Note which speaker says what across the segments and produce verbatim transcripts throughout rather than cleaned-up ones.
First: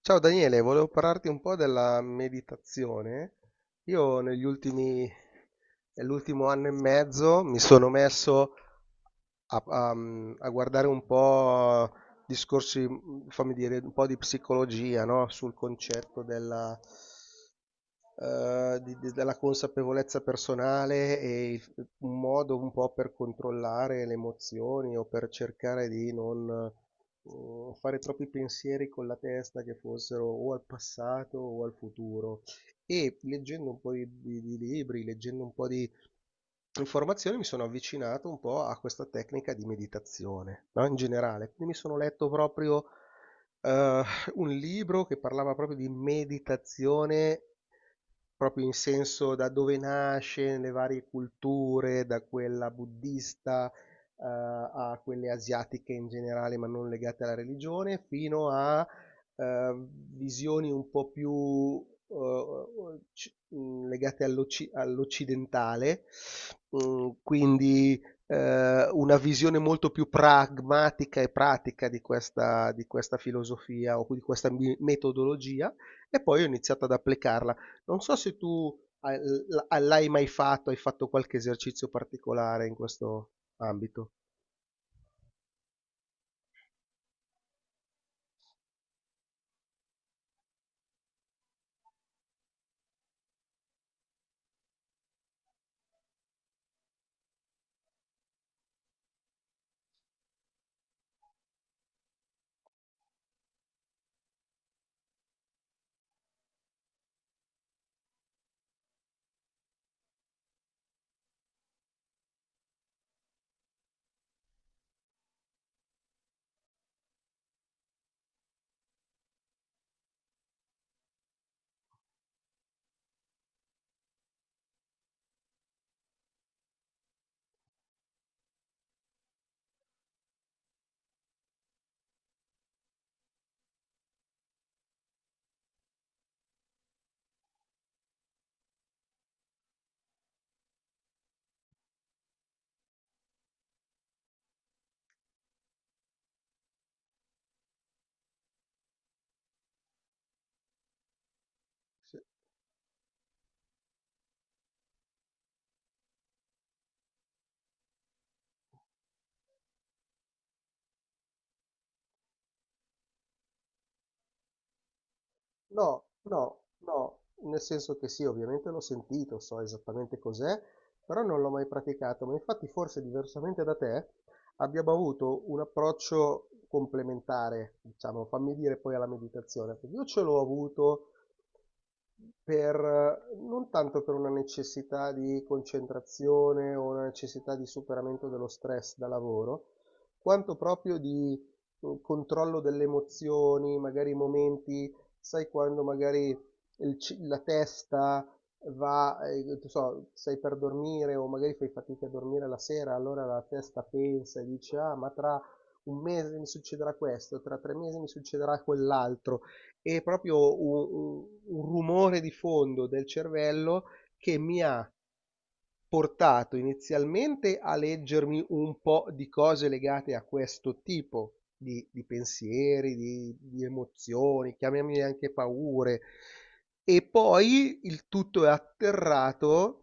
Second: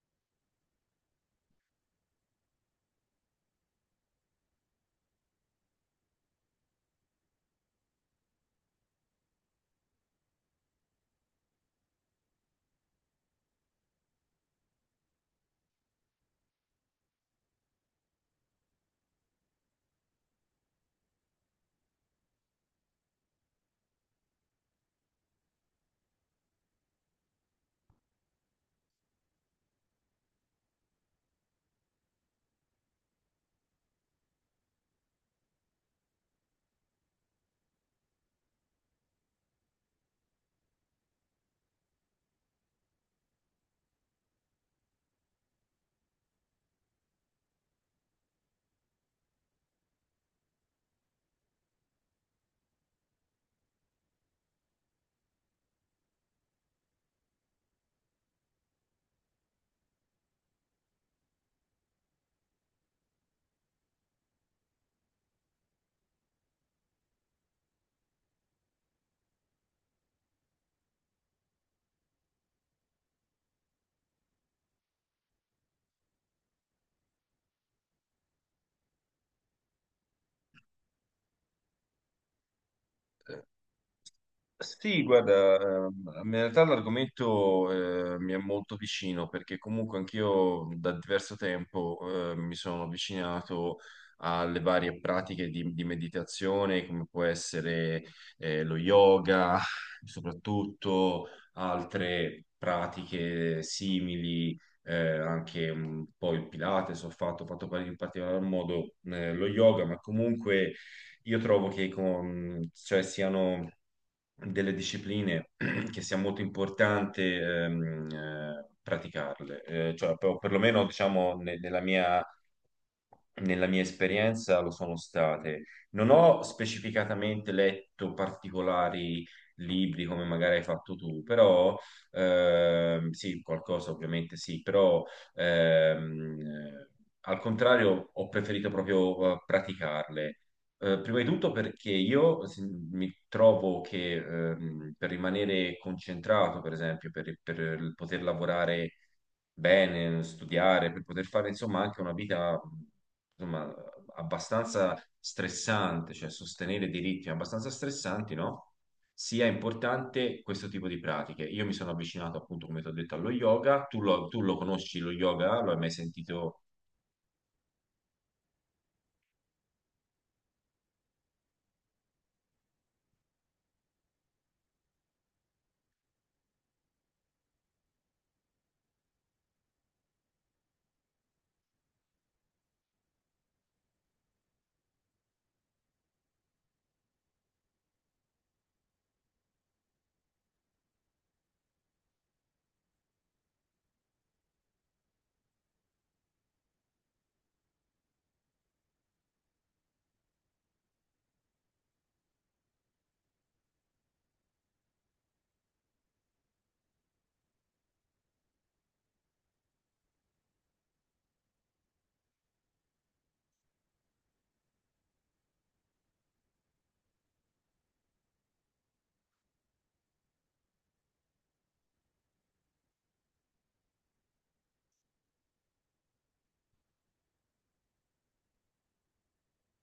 Speaker 1: Ciao Daniele, volevo parlarti un po' della meditazione. Io negli ultimi, nell'ultimo anno e mezzo mi sono messo a, a- a guardare un po' discorsi, fammi dire, un po' di psicologia, no? Sul concetto della, eh, di- di- della consapevolezza personale e il- un modo un po' per controllare le emozioni o per cercare di non eh, fare troppi pensieri con la testa che fossero o al passato o al futuro. E leggendo un po' di, di- di libri, leggendo un po' di informazioni, mi sono avvicinato un po' a questa tecnica di meditazione, no? In generale. Quindi mi sono letto proprio eh, un libro che parlava proprio di meditazione. Proprio in senso da dove nasce nelle varie culture, da quella buddista, eh, a quelle asiatiche in generale, ma non legate alla religione, fino a eh, visioni un po' più eh, ci- mh, legate all'occi- all'occidentale. Mh, quindi eh, una visione molto più pragmatica e pratica di questa, di questa filosofia o di questa mi- metodologia, e poi ho iniziato ad applicarla. Non so se tu hai- l- l'hai mai fatto, hai fatto qualche esercizio particolare in questo ambito.
Speaker 2: Sì, guarda, ehm, in realtà l'argomento eh, mi è molto vicino perché comunque anch'io da diverso tempo eh, mi sono avvicinato alle varie pratiche di, di meditazione, come può essere eh, lo yoga, soprattutto altre pratiche simili, eh, anche un po' il Pilates, ho fatto, ho fatto in particolar modo eh, lo yoga, ma comunque io trovo che con- cioè, siano delle discipline che sia molto importante ehm, eh, praticarle, Eh, cioè, per- perlomeno diciamo, ne- nella mia, nella mia esperienza lo sono state. Non ho specificatamente letto particolari libri come magari hai fatto tu, però ehm, sì, qualcosa ovviamente sì, però ehm, eh, al contrario ho preferito proprio eh, praticarle eh, prima di tutto perché io se- mi trovo che ehm, per rimanere concentrato, per esempio, per, per poter lavorare bene, studiare, per poter fare insomma anche una vita insomma, abbastanza stressante, cioè sostenere dei ritmi abbastanza stressanti, no? Sia importante questo tipo di pratiche. Io mi sono avvicinato appunto, come ti ho detto, allo yoga. Tu lo, tu lo conosci lo yoga? Lo hai mai
Speaker 1: No, no,
Speaker 2: sentito?
Speaker 1: no, nel senso che sì, ovviamente l'ho sentito, so esattamente cos'è, però non l'ho mai praticato, ma infatti forse diversamente da te abbiamo avuto un approccio complementare, diciamo, fammi dire poi alla meditazione, perché io ce l'ho avuto per, non tanto per una necessità di concentrazione o una necessità di superamento dello stress da lavoro, quanto proprio di eh, controllo delle emozioni, magari momenti, sai, quando magari il ci- la testa va, eh, non so, stai per dormire o magari fai fatica a dormire la sera, allora la testa pensa e dice, ah, ma tra un mese mi succederà questo, tra tre mesi mi succederà quell'altro. E proprio un, un- un rumore di fondo del cervello che mi ha portato inizialmente a leggermi un po' di cose legate a questo tipo di, di pensieri, di, di emozioni, chiamiamole anche paure, e poi il tutto è atterrato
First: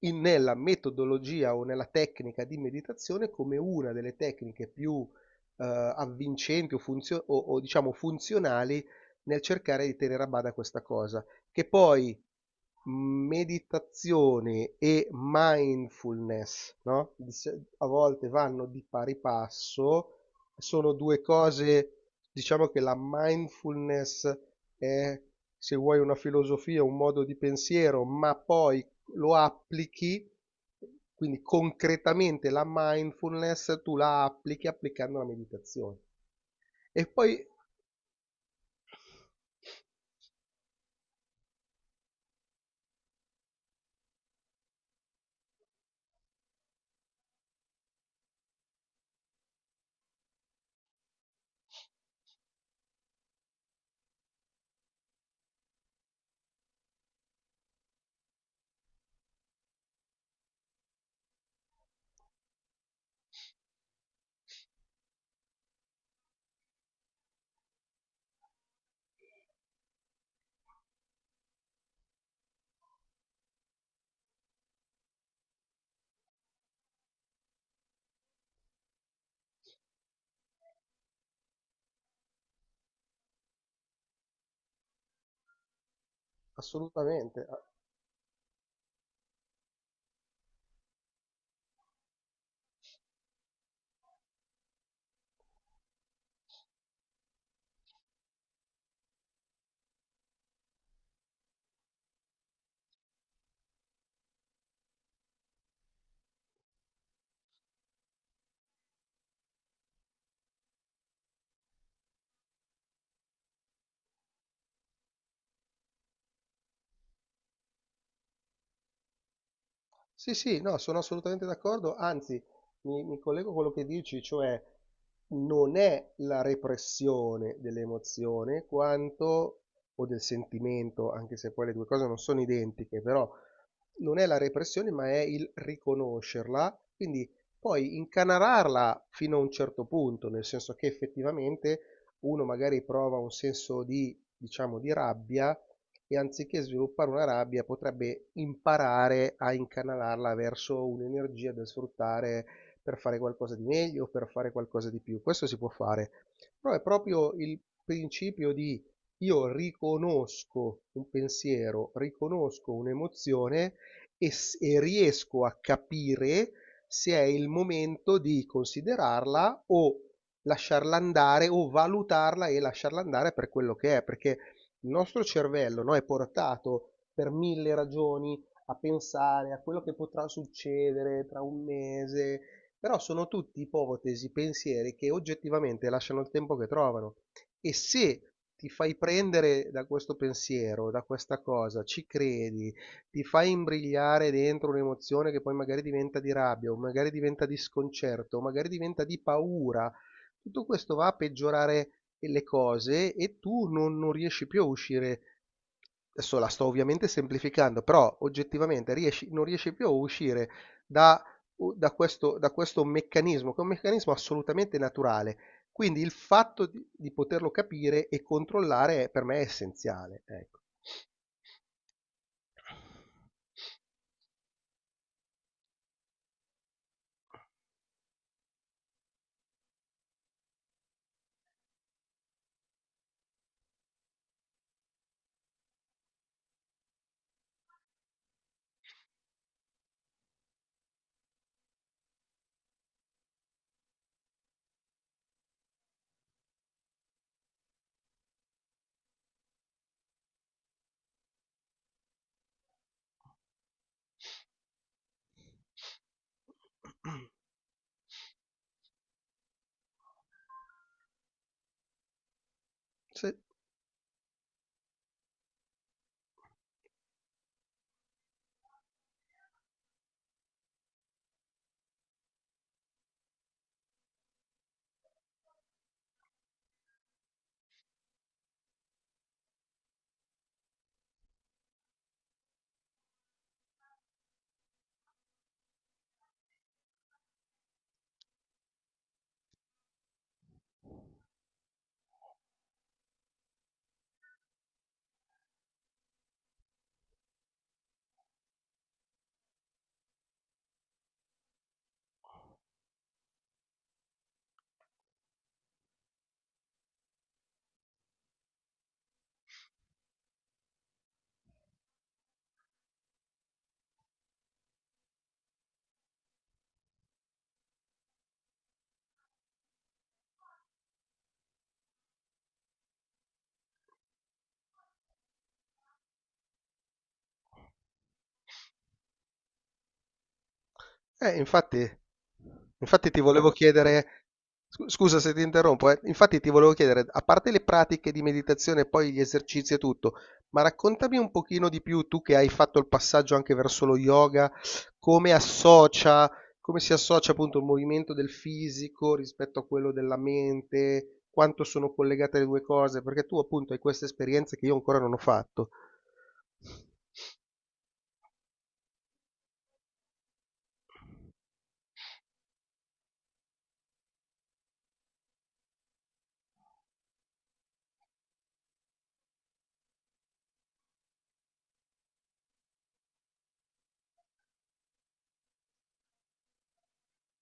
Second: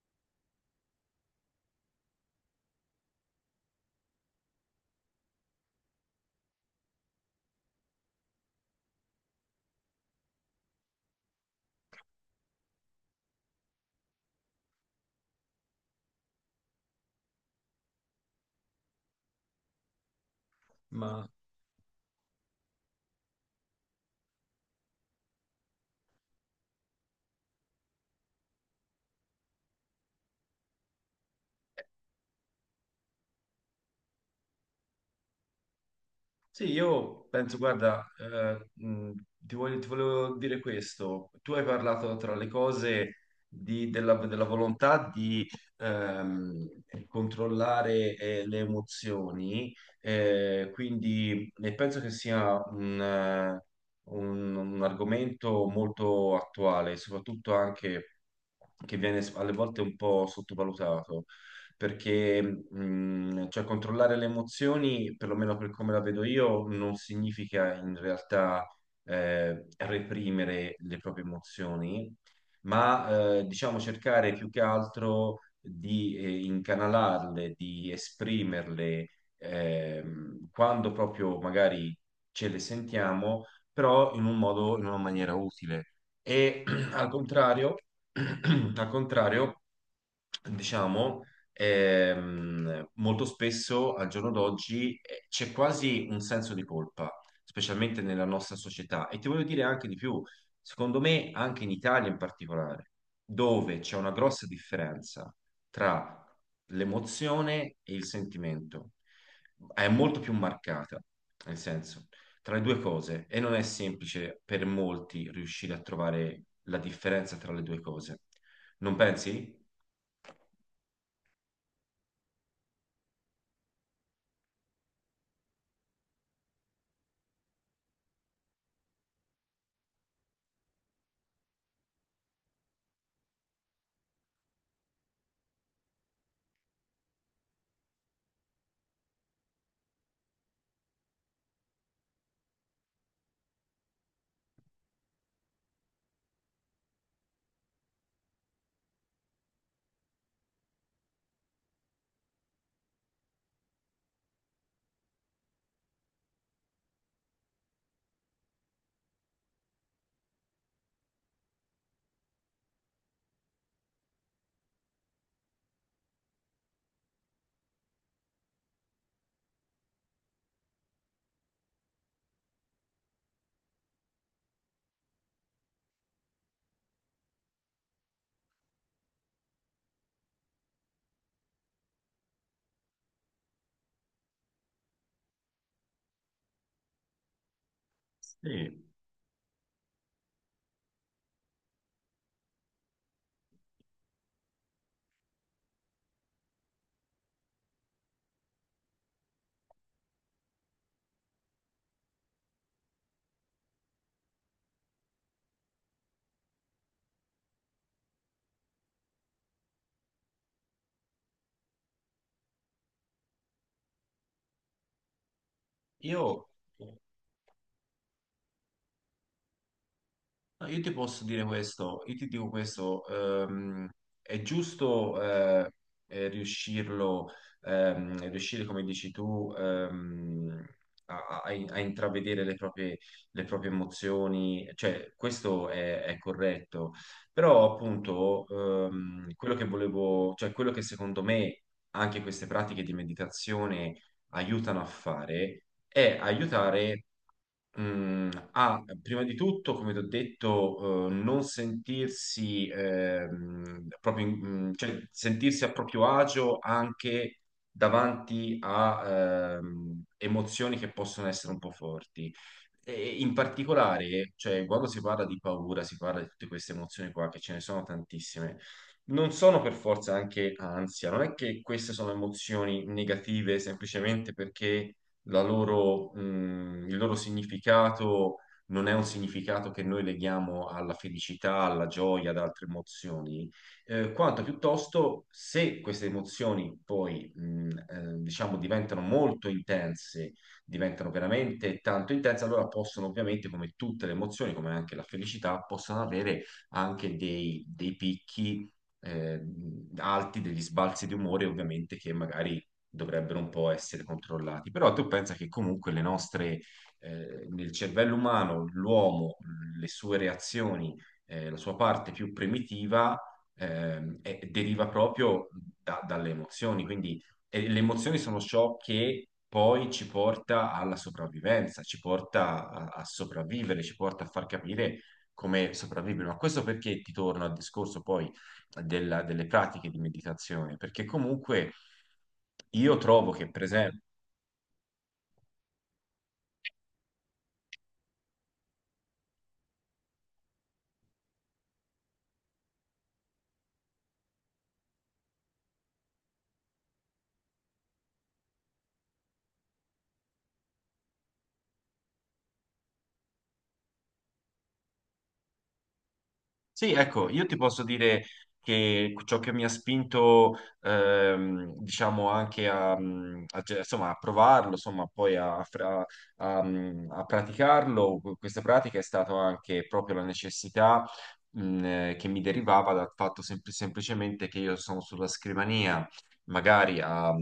Speaker 1: in- nella metodologia o nella tecnica di meditazione come una delle tecniche più eh, avvincenti o, funzio- o- o, diciamo funzionali nel cercare di tenere a bada questa cosa, che poi meditazione e mindfulness, no? Di se- A volte vanno di pari passo, sono due
Speaker 2: Ma.
Speaker 1: cose. Diciamo che la mindfulness è, se vuoi, una filosofia, un modo di pensiero, ma poi lo applichi, quindi concretamente la mindfulness tu la applichi applicando la meditazione.
Speaker 2: Sì,
Speaker 1: E
Speaker 2: io
Speaker 1: poi.
Speaker 2: penso, guarda, eh, mh, ti voglio- ti volevo dire questo. Tu hai parlato tra le cose di- della, della volontà di ehm, controllare eh, le emozioni, eh, quindi e penso che sia un, eh, un- un argomento molto attuale, soprattutto anche che viene s- alle volte un po' sottovalutato perché mh, cioè, controllare le emozioni, perlomeno per come la vedo io, non significa in realtà eh, reprimere le proprie emozioni, ma eh, diciamo cercare più che altro di eh, incanalarle, di esprimerle ehm, quando proprio magari ce le sentiamo, però in un modo, in una maniera utile. E al
Speaker 1: Assolutamente.
Speaker 2: contrario, al contrario, diciamo ehm, molto spesso al giorno d'oggi eh, c'è quasi un senso di colpa, specialmente nella nostra società. E ti voglio dire anche di più, secondo me anche in Italia in particolare, dove c'è una grossa differenza tra l'emozione e il sentimento, è molto più marcata, nel senso, tra le due cose, e non è semplice per molti riuscire a trovare la differenza tra le due cose. Non pensi?
Speaker 1: Sì, sì, no, sono assolutamente d'accordo, anzi mi, mi collego a quello che dici, cioè non è la repressione dell'emozione, quanto, o del sentimento, anche se poi le due cose non sono identiche, però non è la repressione ma è il riconoscerla, quindi poi incanalarla fino a un certo punto, nel senso che effettivamente uno magari prova un senso di, diciamo, di rabbia, e anziché sviluppare una rabbia potrebbe imparare a incanalarla verso un'energia da sfruttare per fare qualcosa di meglio, per fare qualcosa di più. Questo si può fare, però è proprio il principio di io riconosco un pensiero, riconosco un'emozione, e, s- e riesco a capire se è il momento di considerarla o lasciarla andare o valutarla e lasciarla andare per quello che è, perché il nostro cervello, no, è portato per mille ragioni a pensare a quello che potrà succedere tra un mese, però sono tutti ipotesi, pensieri che oggettivamente lasciano il tempo che trovano. E se ti
Speaker 2: Sì.
Speaker 1: fai prendere da questo pensiero, da questa cosa, ci credi, ti fai imbrigliare dentro un'emozione che poi magari diventa di rabbia, o magari diventa di sconcerto, o magari diventa di paura, tutto questo va a peggiorare le cose e tu non, non riesci più a uscire. Adesso la sto ovviamente semplificando, però oggettivamente riesci- non riesci più a uscire da, da questo, da questo meccanismo, che è un meccanismo assolutamente naturale. Quindi il
Speaker 2: Io,
Speaker 1: fatto di, di poterlo capire e controllare è- per me è essenziale. Ecco.
Speaker 2: no, io ti posso dire questo, io ti dico questo, ehm, è giusto eh, eh, riuscirlo, ehm, riuscire, come dici tu, ehm, a, a- a intravedere le proprie, le proprie emozioni, cioè questo è, è corretto, però appunto ehm, quello che volevo, cioè quello che secondo me anche queste pratiche di meditazione aiutano a fare è aiutare. Mm, ah, prima di tutto, come ti ho detto, eh, non sentirsi ehm, proprio, in- mm, cioè sentirsi a proprio agio anche davanti a ehm, emozioni che possono essere un po' forti. E in
Speaker 1: Sì.
Speaker 2: particolare, cioè, quando si parla di paura, si parla di tutte queste emozioni qua, che ce ne sono tantissime, non sono per forza anche ansia, non è che queste sono emozioni negative semplicemente perché la loro, mh, il loro significato non è un significato che noi leghiamo alla felicità, alla gioia, ad altre emozioni, eh, quanto piuttosto se queste emozioni poi, mh, eh, diciamo, diventano molto intense, diventano veramente tanto intense, allora possono ovviamente, come tutte le emozioni, come anche la felicità, possono avere anche dei, dei picchi. eh, alti degli sbalzi di umore ovviamente che magari dovrebbero un po' essere controllati. Però tu pensa che comunque le nostre, eh, nel cervello umano, l'uomo, le sue reazioni, eh, la sua parte più primitiva, ehm, è- deriva proprio da- dalle emozioni. Quindi eh, le emozioni sono ciò che poi ci porta alla sopravvivenza, ci porta a, a sopravvivere, ci porta a far capire come sopravvivere. Ma questo perché ti torno al discorso poi della- delle pratiche di meditazione, perché
Speaker 1: Eh,
Speaker 2: comunque
Speaker 1: infatti.
Speaker 2: io
Speaker 1: Infatti ti
Speaker 2: trovo che,
Speaker 1: volevo
Speaker 2: per esempio,
Speaker 1: chiedere, scu- scusa se ti interrompo, eh, infatti ti volevo chiedere, a parte le pratiche di meditazione e poi gli esercizi e tutto, ma raccontami un pochino di più, tu che hai fatto il passaggio anche verso lo yoga, come associa, come si associa appunto il movimento del fisico rispetto a quello della mente, quanto sono collegate le due cose, perché tu appunto hai queste esperienze che io ancora non ho fatto.
Speaker 2: sì, ecco, io ti posso dire che ciò che mi ha spinto, ehm, diciamo, anche a, a ge- insomma, a provarlo, insomma, poi a, fra- a- a praticarlo, questa pratica è stata anche proprio la necessità, mh, eh, che mi derivava dal fatto sempl- semplicemente che io sono sulla scrivania, magari a,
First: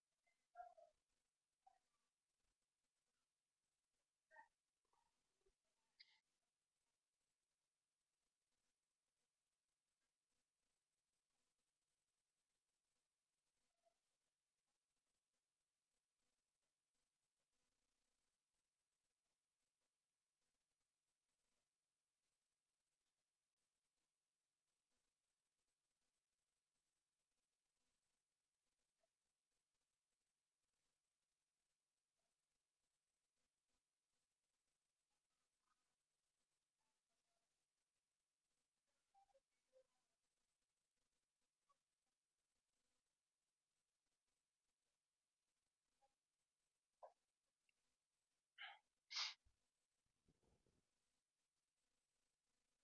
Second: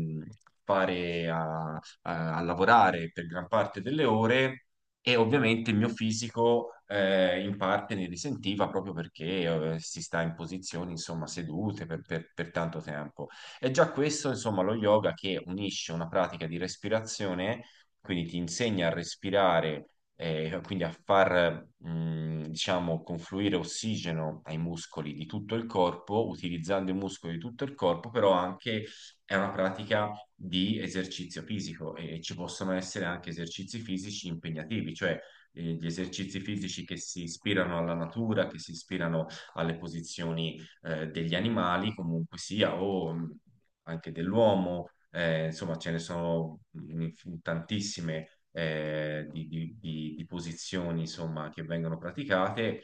Speaker 2: fare, a a- a lavorare per gran parte delle ore. E ovviamente il mio fisico eh, in parte ne risentiva proprio perché eh, si sta in posizioni, insomma, sedute per, per- per tanto tempo. E già questo, insomma, lo yoga che unisce una pratica di respirazione, quindi ti insegna a respirare, eh, quindi a far, mh, diciamo, confluire ossigeno ai muscoli di tutto il corpo, utilizzando i muscoli di tutto il corpo, però anche è una pratica di esercizio fisico e ci possono essere anche esercizi fisici impegnativi, cioè eh, gli esercizi fisici che si ispirano alla natura, che si ispirano alle posizioni eh, degli animali, comunque sia, o mh, anche dell'uomo, eh, insomma ce ne sono mh, tantissime eh, di, di- di- di posizioni insomma, che vengono praticate,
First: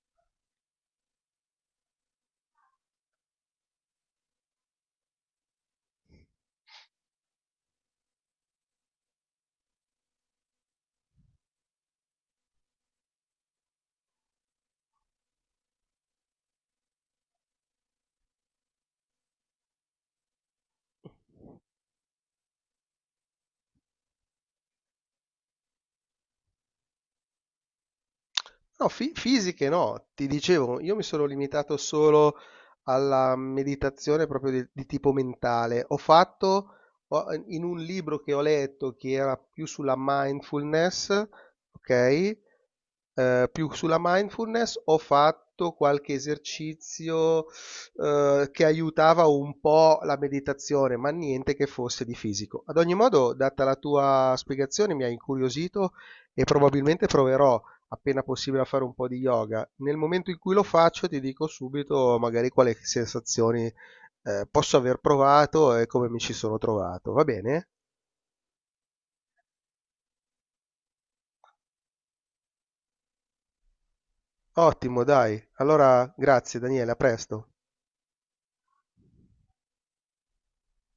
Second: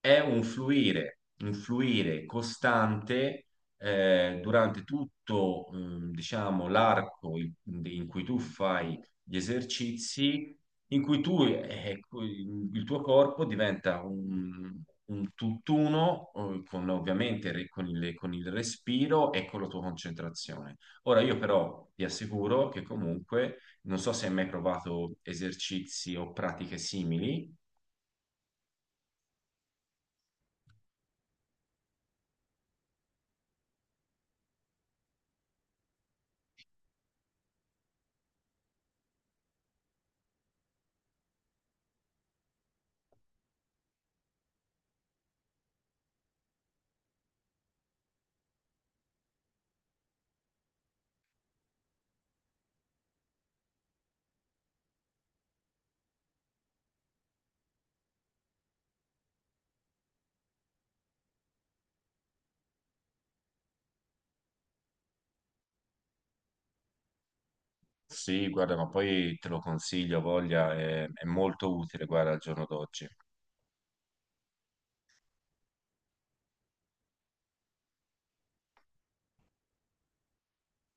Speaker 2: è un fluire, un fluire costante eh, durante tutto, ehm, diciamo, l'arco in, in cui tu fai gli esercizi, in cui tu, eh, ecco, il tuo corpo diventa un, un tutt'uno, eh, con, ovviamente re- con il, con il respiro e con la tua concentrazione. Ora, io però ti assicuro che comunque, non so se hai mai provato esercizi o pratiche simili.
Speaker 1: No, fi- fisiche no, ti dicevo, io mi sono limitato solo alla meditazione proprio di, di tipo mentale. Ho fatto ho- in un libro che ho letto che era più sulla mindfulness, ok? Eh, Più sulla mindfulness ho fatto qualche esercizio, uhm, che aiutava un po' la meditazione, ma niente che fosse di fisico. Ad ogni modo, data la tua spiegazione, mi hai incuriosito e probabilmente proverò, appena possibile, a fare un po' di yoga. Nel momento in cui lo faccio, ti dico subito magari quali sensazioni, ehm, posso aver provato e come mi ci sono trovato. Va bene?
Speaker 2: Sì, guarda, ma poi te lo consiglio, voglia, è, è molto utile, guarda, al giorno d'oggi.
Speaker 1: Ottimo, dai. Allora grazie Daniele, a presto.